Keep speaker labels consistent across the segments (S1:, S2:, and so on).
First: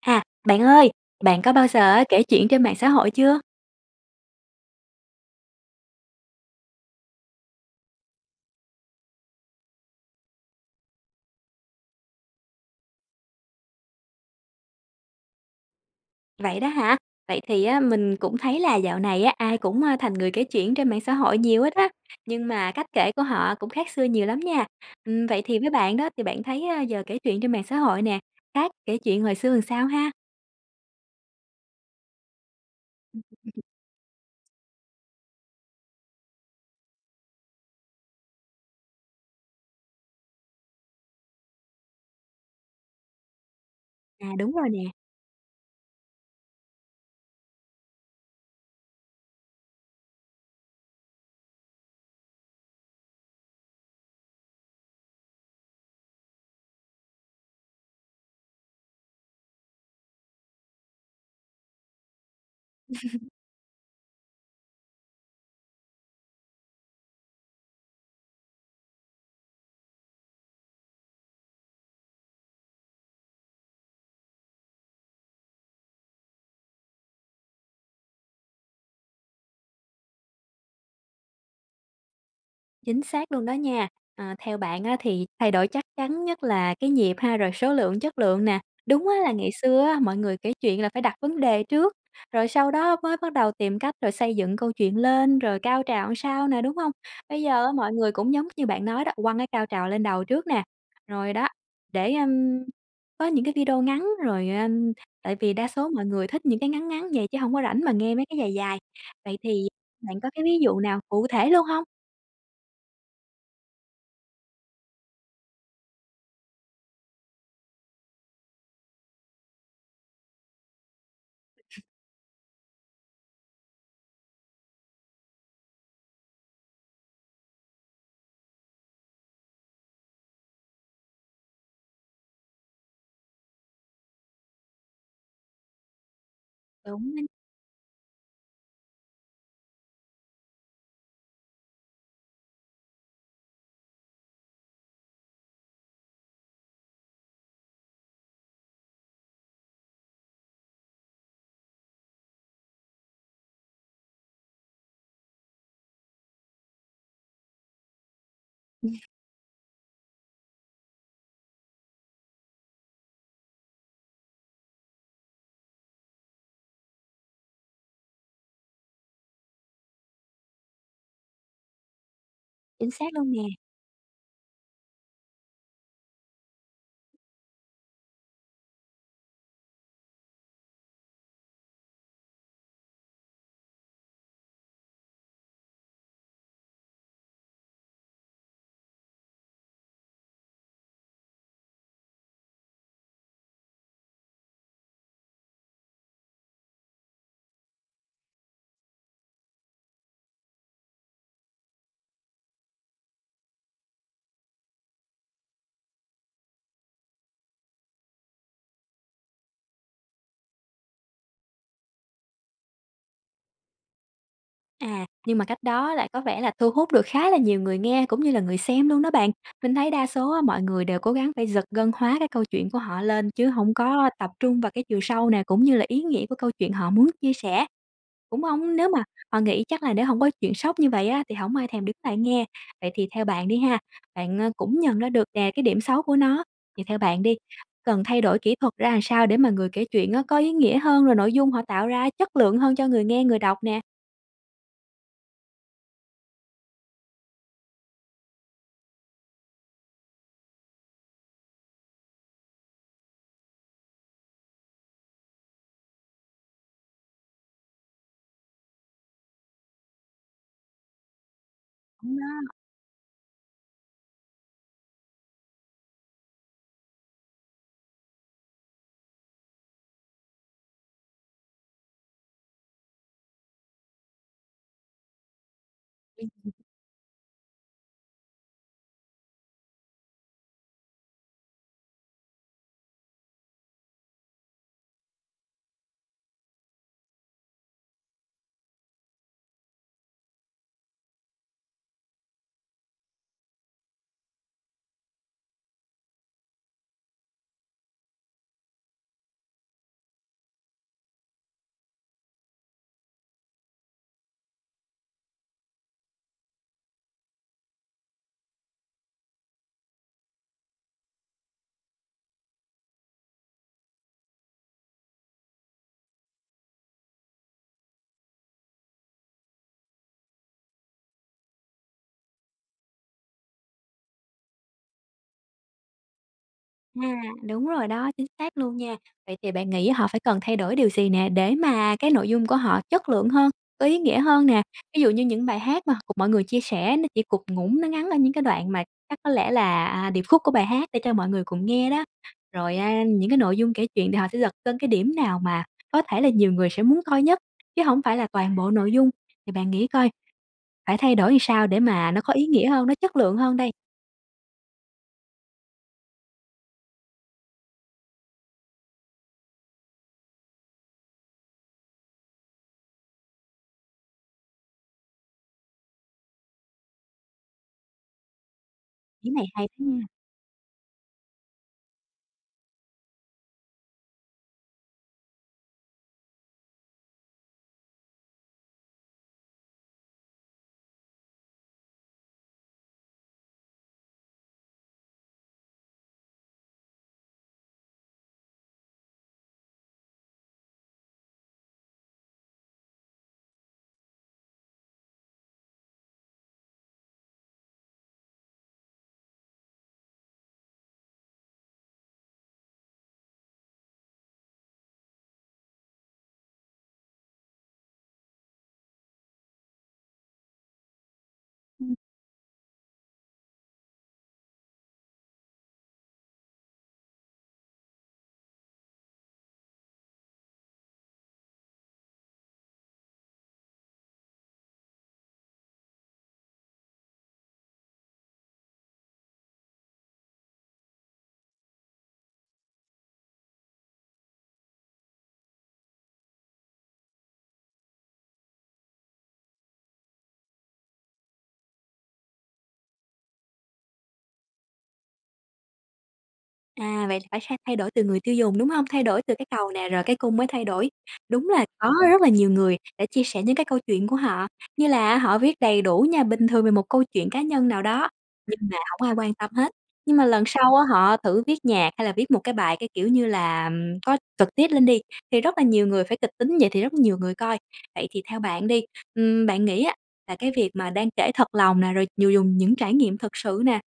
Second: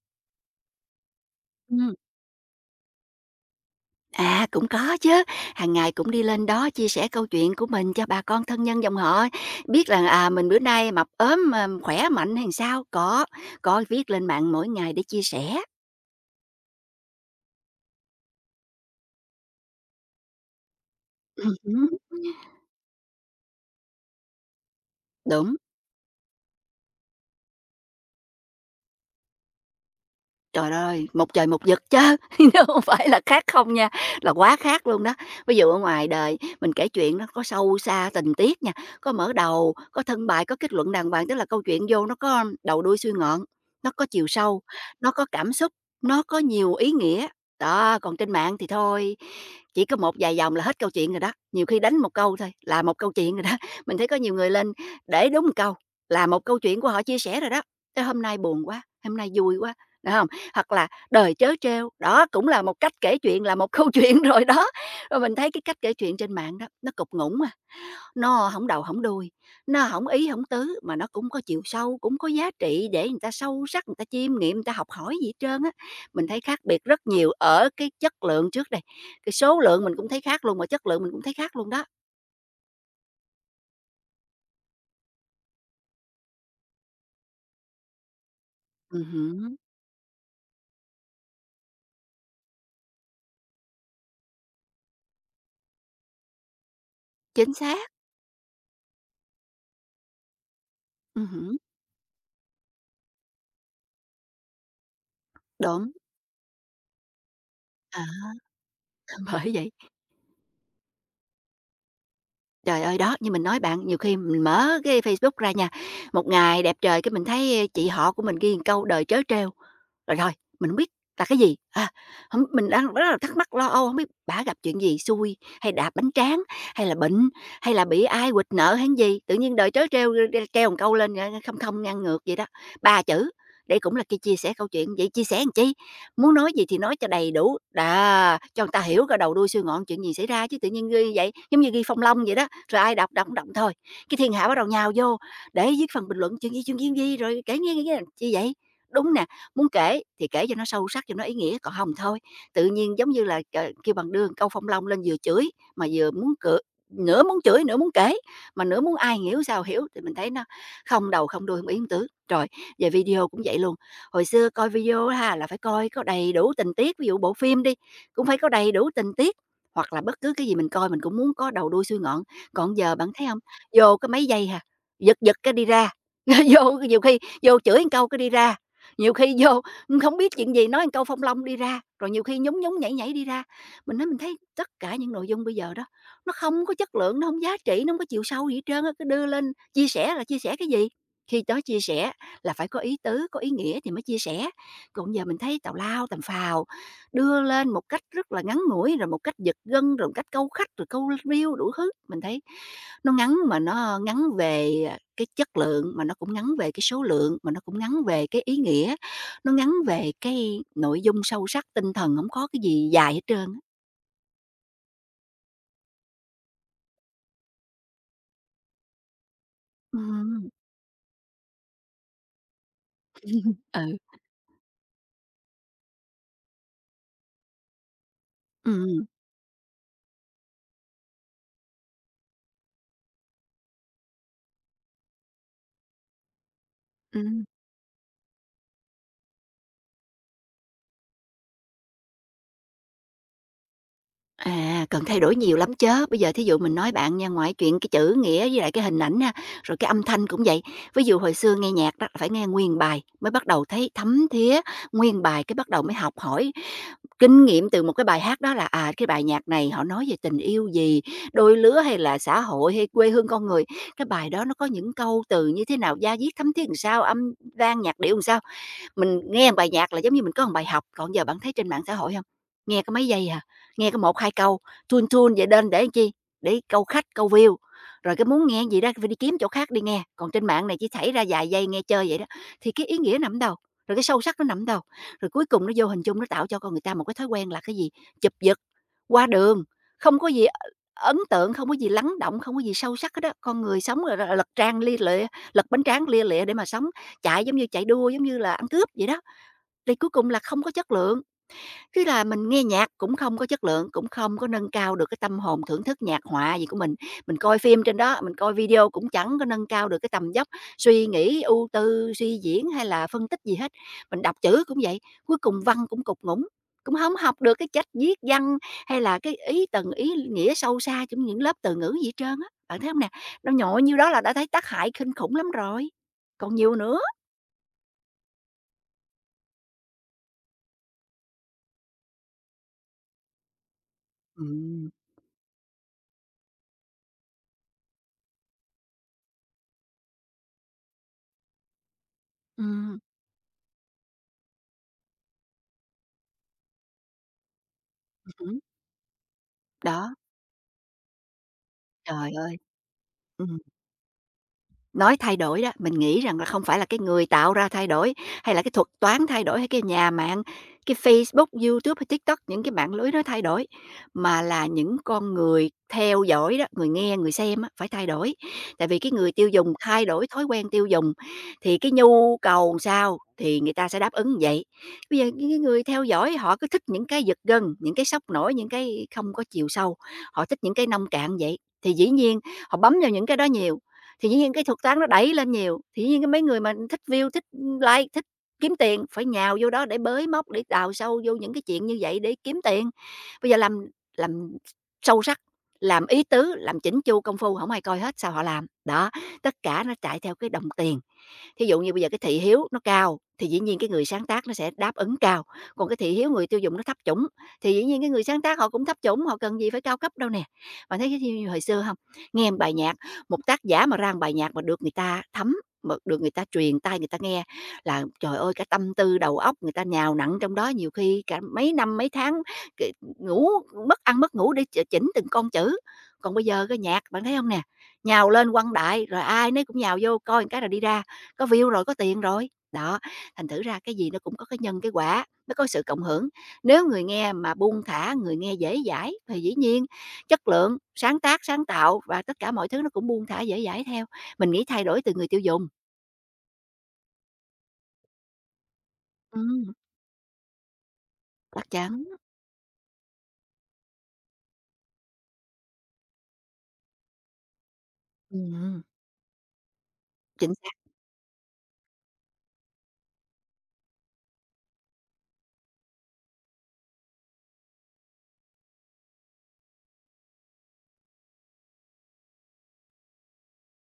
S1: À, bạn ơi, bạn có bao giờ
S2: Ừm,
S1: á kể chuyện trên mạng xã hội chưa?
S2: Cũng có chứ, hàng ngày cũng đi lên đó chia sẻ câu chuyện của mình cho bà con thân nhân dòng họ, biết là, mình bữa nay mập ốm, khỏe mạnh hay sao. Có viết lên mạng mỗi ngày để chia sẻ.
S1: Vậy đó hả? Vậy thì á mình cũng thấy là dạo này á ai cũng, thành người kể chuyện trên mạng xã hội nhiều hết á,
S2: Hứm,
S1: nhưng mà cách kể của họ cũng khác xưa nhiều lắm nha. Vậy
S2: đúng.
S1: thì với bạn đó thì bạn thấy, giờ kể chuyện trên mạng xã hội nè, khác kể chuyện hồi xưa làm sao ha?
S2: Trời ơi, một trời một vực chứ, nó hông phải là khác không nha, là quá khác luôn đó. Ví dụ ở ngoài đời mình kể chuyện nó có sâu xa tình tiết nha, có mở đầu, có thân bài, có kết luận đàng hoàng, tức là câu chuyện vô nó có đầu đuôi suy ngọn, nó có chiều
S1: À, đúng
S2: sâu,
S1: rồi nè.
S2: nó có cảm xúc, nó có nhiều ý nghĩa. Đó, còn trên mạng thì thôi, chỉ có một vài dòng là hết câu chuyện rồi đó, nhiều khi đánh một câu thôi là một câu chuyện rồi đó. Mình thấy có nhiều người lên để đúng một câu là một câu chuyện của họ chia sẻ rồi đó, tới hôm nay buồn quá, hôm nay vui quá, đúng không? Hoặc là "Đời chớ trêu", đó cũng là một cách kể chuyện, là một câu chuyện rồi đó. Rồi mình thấy cái cách kể chuyện trên mạng đó, nó cục ngủn à, nó không đầu không đuôi, nó không ý không tứ mà nó cũng có chiều sâu, cũng có giá trị để người ta sâu sắc, người ta chiêm nghiệm, người ta học hỏi gì hết trơn á. Mình thấy khác biệt rất nhiều ở cái chất lượng trước đây, cái số lượng mình cũng thấy khác luôn, mà chất lượng mình cũng thấy khác luôn đó.
S1: Chính xác luôn đó nha. À, theo bạn á, thì thay đổi chắc chắn nhất là cái nhịp ha, rồi số lượng, chất lượng nè. Đúng á, là ngày
S2: Hứm,
S1: xưa á, mọi người kể chuyện là phải đặt vấn đề trước, rồi sau đó mới bắt đầu tìm cách rồi xây dựng câu chuyện lên, rồi cao trào làm sao nè, đúng không? Bây
S2: chính
S1: giờ á,
S2: xác,
S1: mọi người cũng giống như bạn nói đó, quăng cái cao trào lên đầu trước nè, rồi đó,
S2: hứm,
S1: để, có những cái video ngắn rồi, tại vì đa số
S2: đúng,
S1: mọi người thích những cái ngắn ngắn vậy chứ không có rảnh mà nghe mấy
S2: à,
S1: cái dài dài. Vậy
S2: bởi
S1: thì
S2: vậy.
S1: bạn có cái ví dụ nào cụ thể luôn không?
S2: Trời ơi, đó, như mình nói bạn, nhiều khi mình mở cái Facebook ra nha, một ngày đẹp trời cái mình thấy chị họ của mình ghi một câu "đời trớ trêu", rồi rồi mình hổng biết là cái gì, hông mình đang rất là thắc mắc, lo âu, không biết bả gặp chuyện gì, xui, hay đạp bánh tráng, hay là bệnh, hay là bị ai quỵt nợ hay gì, tự nhiên đời trớ trêu, treo một câu lên, không không ngang ngược vậy đó, 3 chữ. Đây cũng là cái chia sẻ câu chuyện, vậy chia sẻ làm chi? Muốn nói gì thì nói cho
S1: Đúng.
S2: đầy đủ, đà, cho người ta hiểu cả đầu đuôi xuôi ngọn chuyện gì xảy ra chứ tự nhiên ghi vậy, giống như ghi phong long vậy đó, rồi ai đọc đọc cũng động thôi. Cái thiên hạ bắt đầu nhào vô để viết phần bình luận chuyện gì, chuyện gì, chuyện gì, rồi kể nghe, nghe, nghe chi vậy? Đúng nè, muốn kể thì kể cho nó sâu sắc, cho nó ý nghĩa, còn hông thôi, tự nhiên giống như là, kêu bằng đường câu phong long lên vừa chửi mà vừa muốn cự, nửa muốn chửi, nửa muốn kể, mà nửa muốn ai hiểu sao hiểu, thì mình thấy nó không đầu không đuôi, hông yếm tứ. Rồi về video cũng vậy luôn. Hồi xưa coi video ha, là phải coi có đầy đủ tình tiết, ví dụ bộ phim đi, cũng phải có đầy đủ tình tiết, hoặc là bất cứ cái gì mình coi mình cũng muốn có đầu đuôi xuôi ngọn. Còn
S1: Chính
S2: giờ
S1: xác
S2: bạn thấy
S1: luôn
S2: không?
S1: nè.
S2: Vô cái mấy giây hà, giật giật cái đi ra, vô nhiều khi vô chửi một câu cái đi ra, nhiều khi vô không biết chuyện gì nói một câu phong long đi ra, rồi nhiều khi nhún nhún, nhảy nhảy đi ra. Mình nói mình thấy tất cả những nội dung bây giờ đó, nó không có chất lượng, nó không giá trị, nó không có chiều sâu gì hết trơn á, cứ đưa lên chia sẻ là chia sẻ cái gì? Khi đó chia sẻ là phải có ý tứ, có ý nghĩa thì mới chia sẻ. Còn giờ mình thấy tào lao tầm phào, đưa lên một cách rất là ngắn ngủi, rồi một cách giật gân, rồi một cách câu khách, rồi câu riêu đủ thứ. Mình thấy nó ngắn mà nó ngắn về cái chất lượng mà nó cũng ngắn về cái số lượng mà nó cũng ngắn về cái ý nghĩa, nó ngắn về cái nội dung sâu sắc tinh thần, không có cái gì dài hết trơn á.
S1: À, nhưng mà cách đó lại có vẻ là thu hút được khá là nhiều người nghe cũng như là người xem luôn đó bạn. Mình thấy đa số á,
S2: Ừ.
S1: mọi người đều cố gắng phải giật gân hóa cái câu chuyện của họ lên chứ không
S2: Ừ.
S1: có tập trung vào cái chiều sâu nè, cũng như là ý nghĩa của câu chuyện họ muốn chia sẻ. Cũng
S2: Ừ.
S1: không nếu mà họ nghĩ chắc là nếu không có chuyện sốc như vậy á, thì không ai thèm đứng lại nghe. Vậy thì theo bạn đi ha, bạn, cũng nhận ra được nè cái điểm xấu của nó, thì theo
S2: Ừ.
S1: bạn đi, cần thay đổi kỹ thuật ra làm sao để mà người kể chuyện á có ý nghĩa hơn, rồi nội dung họ tạo ra chất lượng hơn cho người nghe, người đọc nè?
S2: À, cần thay đổi nhiều lắm chớ. Bây giờ thí dụ mình nói bạn nha, ngoài chuyện cái chữ nghĩa với lại cái hình ảnh ha, rồi cái âm thanh cũng vậy. Ví dụ hồi xưa nghe nhạc đó là phải nghe nguyên bài mới bắt đầu thấy thấm thía, nguyên bài cái bắt đầu mới học hỏi kinh nghiệm từ một cái bài hát đó là, cái bài nhạc này họ nói về tình yêu gì, đôi lứa hay
S1: Đúng
S2: là
S1: đó.
S2: xã hội hay quê hương con người. Cái bài đó nó có những câu từ như thế nào, da diết thấm thía làm sao, âm vang nhạc điệu làm sao. Mình nghe một bài nhạc là giống như mình có một bài học, còn giờ bạn thấy trên mạng xã hội không? Nghe có mấy giây à, nghe có một 2 câu, tune tune vậy nên để làm chi? Để câu khách, câu view, rồi cái muốn nghe gì đó phải đi kiếm chỗ khác đi nghe, còn trên mạng này chỉ xảy ra vài giây nghe chơi vậy đó. Thì cái ý nghĩa nằm ở đâu? Rồi cái sâu sắc nó nằm ở đâu? Rồi cuối cùng nó vô hình chung nó tạo cho con người ta một cái thói quen là cái gì? Chụp giật, qua đường, không có gì ấn tượng, không có gì lắng động, không có gì sâu sắc hết đó. Con người sống, gọi là, lật trang lia lịa, lật bánh tráng lia lịa để mà sống, chạy giống như chạy đua, giống như là ăn cướp vậy đó, thì cuối cùng là không có chất lượng. Thế là mình nghe nhạc cũng không có chất lượng, cũng không có nâng cao được cái tâm hồn thưởng thức nhạc họa gì của mình. Mình coi phim trên đó, mình coi video cũng chẳng có nâng cao được cái tầm dốc suy nghĩ, ưu tư, suy diễn hay là phân tích gì hết. Mình đọc chữ cũng vậy, cuối cùng văn cũng cục ngủng, cũng không học được cái cách viết văn hay là cái ý tầng ý nghĩa sâu xa trong những lớp từ ngữ gì hết trơn á. Bạn thấy không nè? Nó nhội nhiêu đó là đã thấy tác hại kinh khủng lắm rồi, còn nhiều nữa.
S1: À, đúng rồi đó, chính xác luôn nha. Vậy thì bạn nghĩ họ phải cần thay đổi điều gì nè, để mà cái nội dung của họ chất lượng hơn, có ý nghĩa hơn nè?
S2: Ừm.
S1: Ví dụ như những bài hát mà mọi người chia sẻ nó chỉ cụt ngủn, nó ngắn ở những cái đoạn mà chắc có lẽ là, à, điệp khúc của bài hát để cho mọi người cùng nghe đó. Rồi,
S2: Ừm,
S1: những cái nội dung kể chuyện thì họ sẽ giật cân cái điểm nào mà có thể là nhiều người sẽ muốn coi nhất, chứ không phải là toàn
S2: hứm,
S1: bộ nội dung. Thì bạn nghĩ coi
S2: đó,
S1: phải thay đổi làm sao để mà nó
S2: trời
S1: có ý
S2: ơi,
S1: nghĩa hơn, nó chất lượng hơn
S2: ừm.
S1: đây?
S2: Nói thay đổi đó, mình nghĩ rằng là không phải là cái người tạo ra thay đổi, hay là cái thuật toán thay đổi, hay cái nhà mạng, cái Facebook, YouTube hay TikTok, những cái mạng lưới nó thay đổi, mà là những con người theo dõi đó, người nghe, người xem á, phải thay đổi. Tại vì cái
S1: Ý
S2: người
S1: này
S2: tiêu
S1: hay
S2: dùng
S1: đó
S2: thay đổi thói quen tiêu dùng, thì cái nhu cầu sao thì người ta sẽ đáp ứng vậy. Bây giờ những cái người theo dõi họ cứ thích những cái giật gân, những cái sốc nổi, những cái không có chiều sâu, họ thích những cái nông cạn vậy, thì dĩ nhiên họ bấm vào những cái đó nhiều, thì dĩ nhiên cái thuật toán nó đẩy lên nhiều, thì dĩ nhiên cái mấy người mà thích view, thích like, thích kiếm tiền phải nhào vô đó để bới móc, để đào sâu vô những cái chuyện như vậy để kiếm tiền. Bây giờ làm sâu sắc, làm ý tứ, làm chỉnh chu công phu, không ai coi hết, sao họ làm? Đó, tất cả nó chạy theo cái đồng tiền. Thí dụ như bây giờ cái thị hiếu nó cao thì dĩ nhiên cái người sáng tác nó sẽ đáp ứng cao, còn cái thị hiếu người tiêu dùng nó thấp chủng thì dĩ nhiên cái người sáng tác họ cũng thấp chủng, họ cần gì phải cao cấp đâu nè. Bạn thấy cái như hồi xưa
S1: nha.
S2: không? Nghe một bài nhạc, một tác giả mà ra một bài nhạc mà được người ta thấm, mà được người ta truyền tai người ta nghe là, trời ơi, cả tâm tư đầu óc người ta nhào nặn trong đó nhiều khi cả mấy năm, mấy tháng, ngủ mất ăn mất ngủ để chỉnh từng con chữ. Còn bây giờ cái nhạc bạn thấy không nè, nhào lên quăng đại, rồi ai nấy cũng nhào vô coi một cái rồi đi ra, có view rồi, có tiền rồi. Đó, thành thử ra cái gì nó cũng có cái nhân cái quả, nó có sự cộng hưởng. Nếu người nghe mà buông thả, người nghe dễ dãi thì dĩ nhiên chất lượng, sáng tác, sáng tạo và tất cả mọi thứ nó cũng buông thả dễ dãi theo. Mình nghĩ thay đổi từ người tiêu dùng.
S1: À, vậy là phải sa thay đổi từ người tiêu dùng, đúng không? Thay đổi từ cái cầu
S2: Ừm,
S1: nè, rồi cái cung mới thay đổi. Đúng là
S2: chắc
S1: có
S2: chắn.
S1: rất là nhiều người đã chia sẻ những cái câu chuyện của họ, như là họ viết đầy đủ nha, bình thường về một câu chuyện cá nhân nào đó, nhưng mà
S2: Ừm,
S1: không ai quan tâm hết. Nhưng mà lần
S2: chính xác.
S1: sau á họ thử viết nhạc hay là viết một cái bài, cái kiểu như là, có trực tiếp lên đi, thì rất là nhiều người phải kịch tính vậy thì rất nhiều người coi. Vậy thì theo bạn đi, bạn nghĩ á là cái việc mà đang kể thật lòng nè, rồi nhiều dùng những trải nghiệm thực sự nè,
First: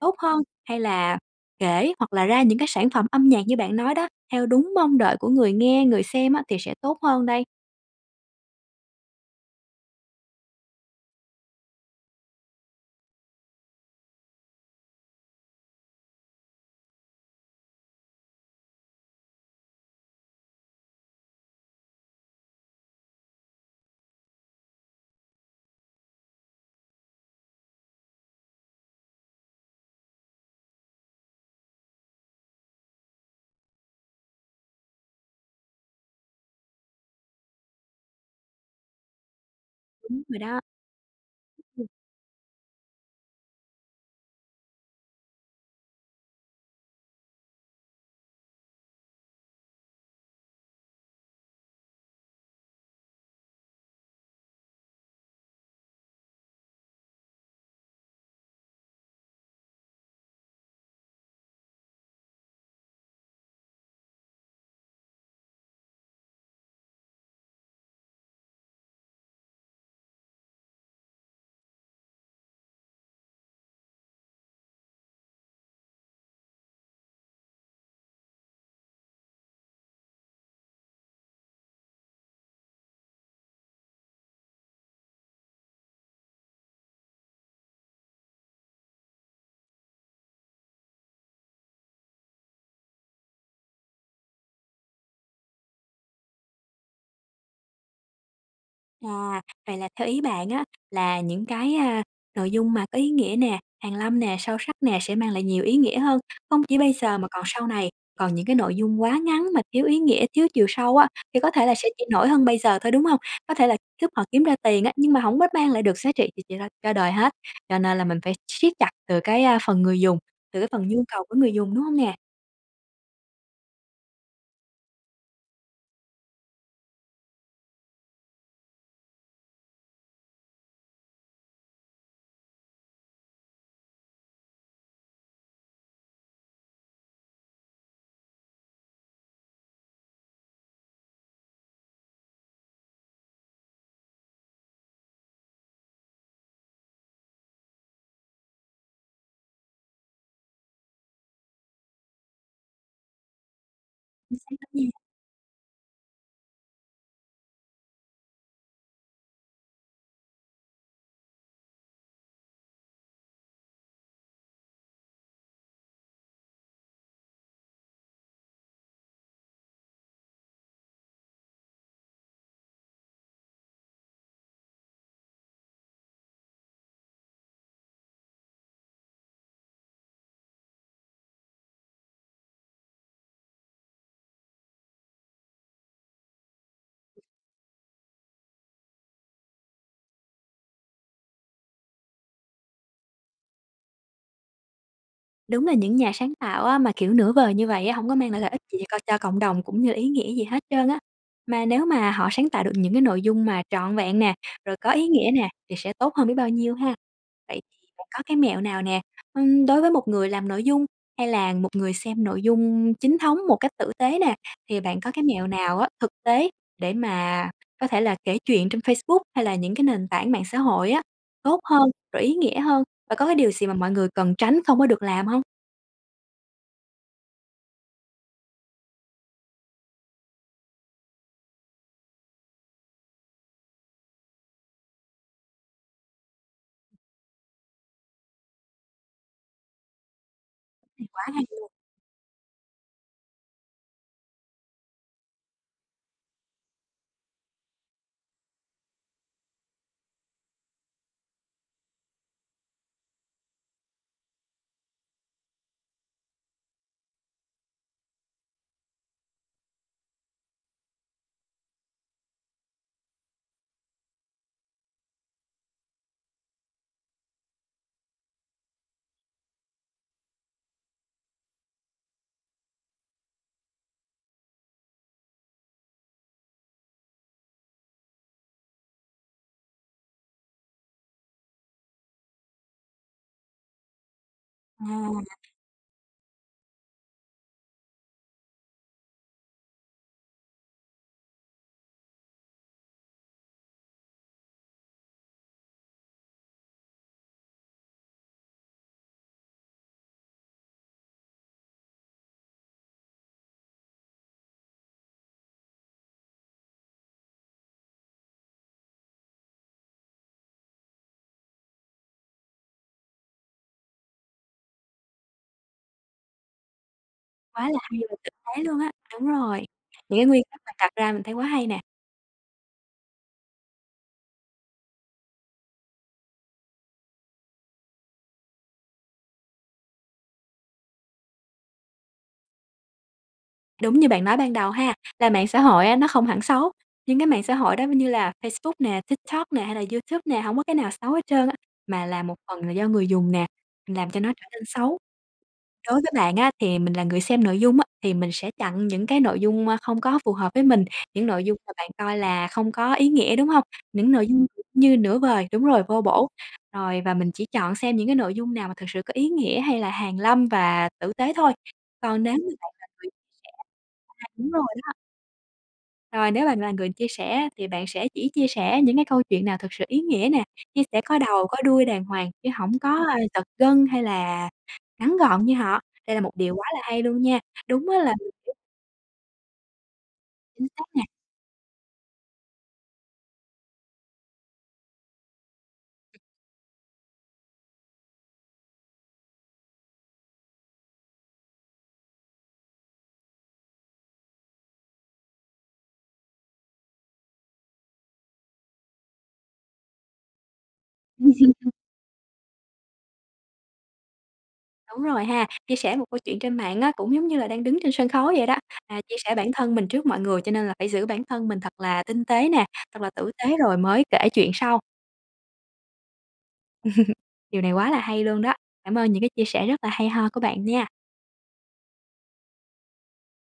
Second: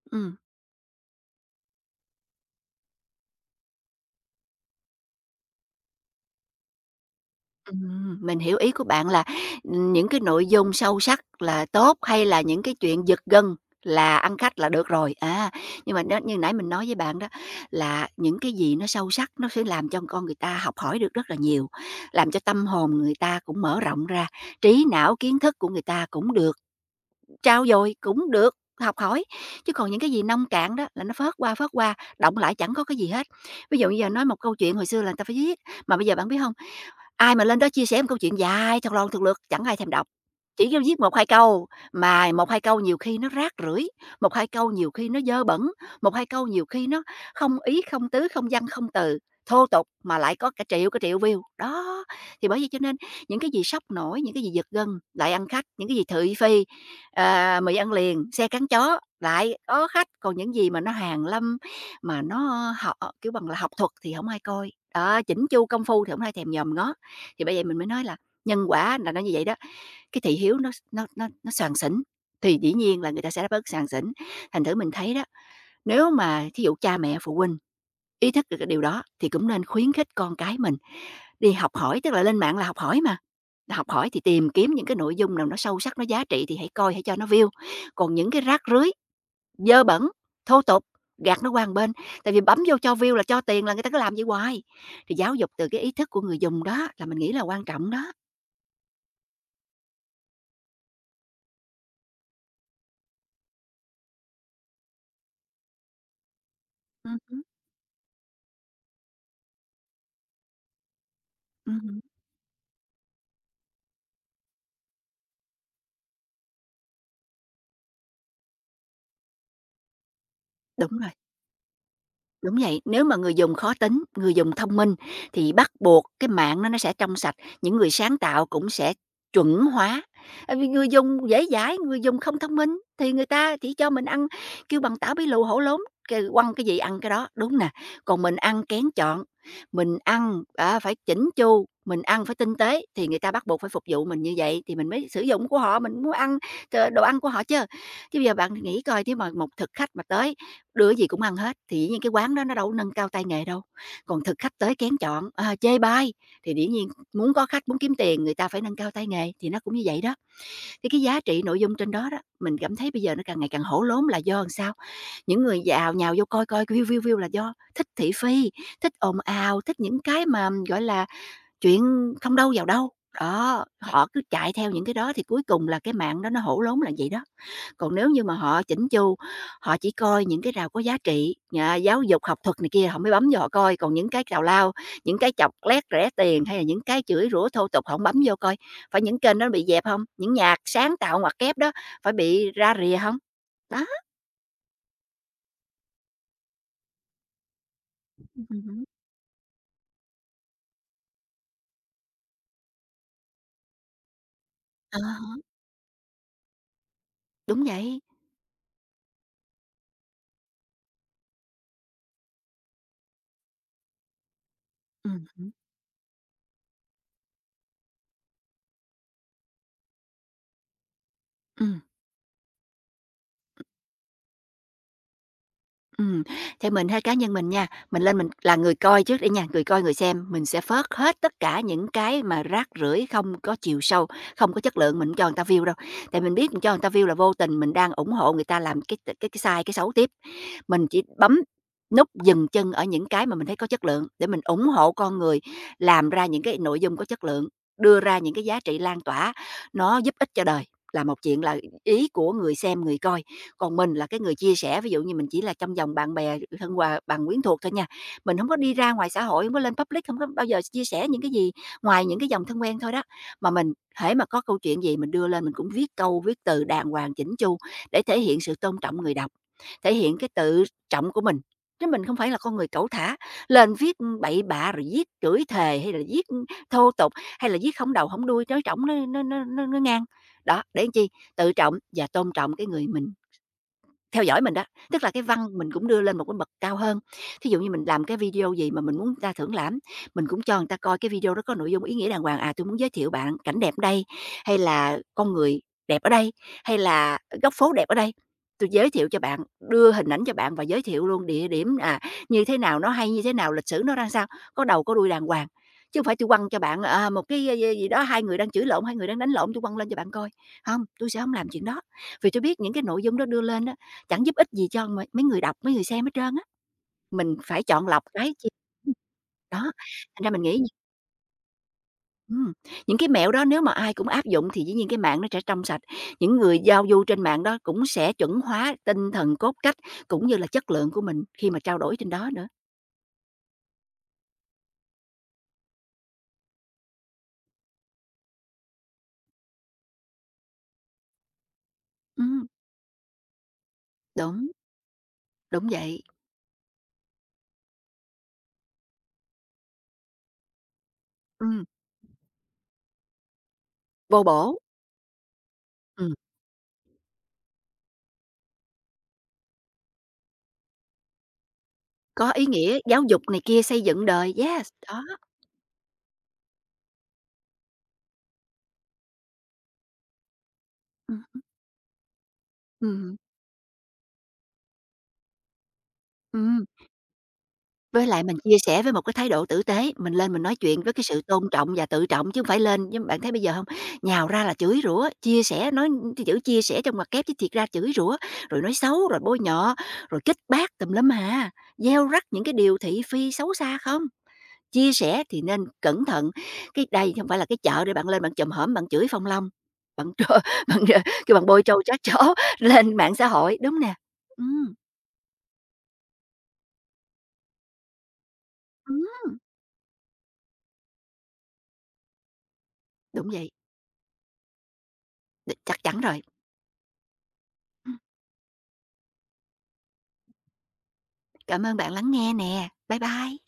S1: tốt
S2: Ừm.
S1: hơn hay là kể hoặc là ra những cái sản phẩm âm nhạc như bạn nói đó, theo đúng mong đợi của người nghe, người xem á, thì sẽ tốt hơn đây.
S2: Mình hiểu ý của bạn là, những cái nội dung sâu sắc là tốt, hay là những cái chuyện giật gân là ăn khách là được rồi. À, nhưng mà đó như nãy mình nói với bạn đó là những cái gì nó sâu sắc nó sẽ làm cho con người ta học hỏi được rất là nhiều, làm cho tâm hồn người ta cũng mở rộng ra, trí não, kiến thức của người ta cũng được trau dồi cũng được, học hỏi, chứ còn những cái gì nông cạn đó là nó phớt qua, động lại chẳng có cái gì hết. Ví dụ như giờ nói một câu chuyện hồi xưa là người ta phải viết, mà bây giờ bạn biết không, ai mà lên đó chia sẻ một câu chuyện dài thật lon thật lược chẳng ai thèm đọc,
S1: Đúng rồi đó.
S2: chỉ có viết một hai câu, mà một hai câu nhiều khi nó rác rưởi, một hai câu nhiều khi nó dơ bẩn, một hai câu nhiều khi nó không ý, không tứ, không văn, không từ, thô tục mà lại có cả triệu view. Đó, thì bởi vậy cho nên những cái gì sốc nổi, những cái gì giật gân lại ăn khách, những cái gì thị phi, ờ, mì ăn liền, xe cắn chó, lại có khách, còn những gì mà nó hàn lâm, mà nó học kiểu bằng là, học thuật thì không ai coi, đó, chỉnh chu công phu thì không ai thèm nhòm ngó. Thì bởi vậy mình mới nói là nhân quả là nó như vậy đó, cái thị hiếu nó soàn xỉn, thì dĩ nhiên là người ta sẽ đáp ứng soàn xỉn. Thành thử mình thấy đó, nếu mà thí dụ cha mẹ, phụ huynh ý thức được cái điều đó thì cũng nên khuyến khích con cái mình đi học hỏi, tức là lên mạng là học hỏi mà. Học hỏi thì tìm kiếm những cái nội dung nào nó sâu sắc, nó giá trị thì hãy coi, hãy cho nó view. Còn những cái rác rưới, dơ bẩn, thô tục, gạt nó qua một bên, tại vì bấm vô cho view là cho tiền là người ta cứ làm vậy hoài. Thì giáo dục từ cái ý thức của người dùng đó là mình nghĩ là quan trọng đó.
S1: À, vậy là theo ý bạn á, là những cái, nội dung mà có ý nghĩa nè, hàn lâm nè, sâu sắc nè sẽ mang lại nhiều ý nghĩa hơn, không chỉ bây giờ mà còn
S2: Hứm.
S1: sau này. Còn những cái nội dung quá ngắn mà thiếu ý nghĩa, thiếu chiều sâu á, thì có thể là sẽ
S2: Ừm,
S1: chỉ nổi hơn bây giờ thôi, đúng không? Có thể là giúp họ kiếm ra tiền á, nhưng mà không biết mang lại được giá trị gì cho đời hết, cho nên là mình phải siết chặt từ cái, phần người dùng, từ cái phần
S2: đúng
S1: nhu
S2: rồi.
S1: cầu của người dùng, đúng không nè?
S2: Đúng vậy, nếu mà người dùng khó tính, người dùng thông minh thì bắt buộc cái mạng nó sẽ trong sạch, những người sáng tạo cũng sẽ chuẩn hóa. Tại vì người dùng dễ dãi, người dùng không thông minh thì người ta chỉ cho mình ăn kêu bằng tảo bí lù hổ lốn, kêu quăng cái gì ăn cái đó, đúng nè. Còn mình ăn kén chọn, mình ăn, à, phải chỉnh chu, mình ăn phải tinh tế thì người ta bắt buộc phải phục vụ mình như vậy thì mình mới sử dụng của họ, mình muốn ăn, ờ, đồ ăn của họ chứ. Chứ bây giờ bạn nghĩ coi nếu mà một thực khách mà tới đưa gì cũng ăn hết thì dĩ nhiên cái quán đó nó đâu có nâng cao tay nghề đâu. Còn thực
S1: Chính xác
S2: khách
S1: đó
S2: tới
S1: nha.
S2: kén chọn, à, chê bai thì dĩ nhiên muốn có khách, muốn kiếm tiền người ta phải nâng cao tay nghề, thì nó cũng như vậy đó. Thì cái giá trị nội dung trên đó đó, mình cảm thấy bây giờ nó càng ngày càng hổ lốn là do làm sao? Những người giàu nhào vô coi coi view, view, view là do thích thị phi, thích ồn ào, thích những cái mà, gọi là, chuyện không đâu vào đâu. Đó, họ cứ chạy theo những cái đó thì cuối cùng là cái mạng đó nó hổ lốn là vậy đó. Còn nếu như mà họ chỉnh chu, họ chỉ coi những cái nào có giá trị, nhà giáo dục, học thuật này kia họ mới bấm vô họ coi, còn những cái tào lao, những cái chọc lét rẻ tiền hay là những cái chửi rủa thô tục họ hổng bấm vô coi. Phải những kênh đó bị dẹp không? Những nhạc sáng tạo ngoặc kép đó phải bị ra rìa không? Đó.
S1: Đúng là những nhà sáng tạo á, mà, kiểu, nửa vời như vậy á, hổng có mang lại lợi ích gì
S2: Hứm.
S1: co cho cộng đồng cũng như là ý nghĩa gì hết trơn á. Mà nếu mà họ sáng tạo được những cái nội dung mà trọn vẹn nè, rồi có ý nghĩa
S2: À,
S1: nè, thì sẽ tốt hơn biết bao nhiêu ha. Vậy
S2: đúng
S1: thì
S2: vậy.
S1: bạn có cái mẹo nào nè, đối với một người làm nội dung hay là một người xem nội dung chính thống một cách tử tế nè, thì bạn có cái mẹo
S2: Hứm.
S1: nào á, thực tế để mà có thể là kể chuyện trên Facebook hay là những cái nền tảng mạng xã hội á, tốt hơn, rồi ý nghĩa hơn và có cái điều gì mà mọi người cần tránh không có được làm hông?
S2: Ừm, theo mình ha, cá nhân mình nha, mình lên mình là người coi trước đi nha, người coi, người xem, mình sẽ phớt hết tất cả những cái mà rác rưởi không có chiều sâu, không có chất lượng, mình hổng cho người ta view đâu. Tại mình biết mình cho người ta view là vô tình mình đang ủng hộ người ta làm cái sai, cái xấu tiếp. Mình chỉ
S1: Quá
S2: bấm
S1: hay.
S2: nút dừng chân ở những cái mà mình thấy có chất lượng để mình ủng hộ con người làm ra những cái nội dung có chất lượng, đưa ra những cái giá trị lan tỏa nó giúp ích cho đời là một chuyện, là ý của người xem, người coi, còn mình là cái người chia sẻ. Ví dụ như mình chỉ là trong vòng bạn bè, thân hòa bằng quyến thuộc thôi nha, mình không có đi ra ngoài xã hội, không có lên public, không có bao giờ chia sẻ những cái gì ngoài những cái dòng thân quen thôi đó. Mà mình hễ mà có câu chuyện gì mình đưa lên mình cũng viết câu, viết từ đàng hoàng, chỉnh chu để thể hiện sự tôn trọng người đọc, thể hiện cái tự trọng của mình, chứ mình không phải là con người cẩu thả, lên viết bậy bạ rồi viết chửi thề hay là viết thô tục, hay là viết không đầu không đuôi, nói trỏng, nó nói ngang. Đó, để làm chi? Tự trọng và tôn trọng cái người mình theo dõi mình đó, tức là cái
S1: À,
S2: văn mình cũng đưa lên một cái bậc cao hơn. Thí dụ như mình làm cái video gì mà mình muốn người ta thưởng lãm, mình cũng cho người ta coi cái video đó có nội dung ý nghĩa đàng hoàng, à, "Tôi muốn giới thiệu bạn cảnh đẹp ở đây", hay là "Con người đẹp ở đây", hay là "Góc phố đẹp ở đây", tôi giới thiệu cho bạn, đưa hình ảnh cho bạn và giới thiệu luôn địa điểm, à, như thế nào, nó hay như thế nào, lịch sử nó ra sao, có đầu có đuôi đàng hoàng. Chứ không phải tôi quăng cho bạn, à, một cái gì gì đó, hai người đang chửi lộn, hai người đang đánh lộn, tôi quăng lên cho bạn coi. Không, tôi sẽ không làm chuyện đó, vì tôi biết những cái nội dung đó đưa lên đó chẳng giúp ích gì cho mấy người đọc, mấy người xem hết trơn á, mình phải
S1: quá là
S2: chọn
S1: hay
S2: lọc
S1: và thực
S2: cái chi.
S1: tế luôn á,
S2: Ừm.
S1: đúng rồi.
S2: Đó,
S1: Những
S2: thành
S1: cái
S2: ra mình
S1: nguyên tắc
S2: nghĩ
S1: bạn đặt ra mình thấy quá hay nè.
S2: ừm, những cái mẹo đó nếu mà ai cũng áp dụng thì dĩ nhiên cái mạng nó sẽ trong sạch, những người giao du trên mạng đó cũng sẽ chuẩn hóa tinh thần, cốt cách cũng như là chất lượng của mình khi mà trao đổi trên đó nữa.
S1: Đúng như bạn nói ban đầu ha, là mạng xã hội á, nó không hẳn xấu, nhưng cái mạng xã hội đó như là Facebook nè, TikTok nè, hay là YouTube nè, hổng có cái nào xấu hết trơn á, mà là một
S2: Ừm,
S1: phần là do người dùng nè, làm cho nó trở
S2: đúng,
S1: nên xấu.
S2: đúng
S1: Đối
S2: vậy.
S1: với bạn á, thì mình là người xem nội dung á, thì mình sẽ chặn những cái nội dung, không có phù hợp với mình, những nội dung
S2: Ừm,
S1: mà bạn coi là không có ý nghĩa, đúng hông? Những
S2: vô
S1: nội dung
S2: bổ.
S1: như nửa vời đúng rồi, vô
S2: Ừm,
S1: bổ. Rồi và mình chỉ chọn xem những cái nội dung nào mà thực sự có ý nghĩa hay là hàn lâm và tử tế thôi. Còn
S2: có
S1: nếu
S2: ý
S1: như bạn
S2: nghĩa
S1: là
S2: giáo
S1: người
S2: dục
S1: chia
S2: này
S1: sẻ
S2: kia, xây dựng
S1: à,
S2: đời,
S1: đúng rồi
S2: yes,
S1: đó.
S2: đó.
S1: Rồi nếu bạn là người chia sẻ thì bạn sẽ chỉ chia sẻ những cái câu chuyện nào thực sự ý nghĩa nè, chia sẻ có
S2: Ừm,
S1: đầu có đuôi đàng hoàng chứ hổng có,
S2: ừm,
S1: giật gân hay là ngắn gọn như họ. Đây là một điều quá
S2: ừm.
S1: là hay luôn nha, đúng á
S2: Với
S1: là
S2: lại mình chia sẻ với một cái thái độ tử tế, mình lên mình nói
S1: chính
S2: chuyện
S1: xác
S2: với
S1: nè.
S2: cái sự tôn trọng và tự trọng chứ không phải lên giống bạn thấy bây giờ không. Nhào ra là chửi rủa, chia sẻ, nói cái chữ chia sẻ trong mặt kép chứ thiệt ra chửi rủa, rồi nói xấu, rồi bôi nhọ, rồi kích bác tùm lum à, gieo rắc những cái điều thị phi xấu xa không. Chia sẻ thì nên cẩn thận, cái đây không phải là cái chợ để bạn lên bạn chùm hổm bạn chửi phong long, bạn trơ bạn, cái bạn bôi trâu chát chó lên mạng xã hội, đúng nè. Ừm,
S1: Đúng rồi ha, chia sẻ một câu chuyện trên mạng á, cũng giống như là đang đứng trên sân khấu vậy đó, à, chia
S2: ừm,
S1: sẻ bản thân mình trước mọi người cho nên là phải giữ bản thân mình thật là tinh tế nè, thật là
S2: đúng
S1: tử
S2: vậy,
S1: tế rồi mới kể chuyện sau,
S2: chắc chắn rồi.
S1: điều này quá là hay luôn đó. Cảm ơn những cái chia sẻ rất là hay ho của bạn nha.
S2: Cảm ơn bạn lắng nghe nè. Bye bye.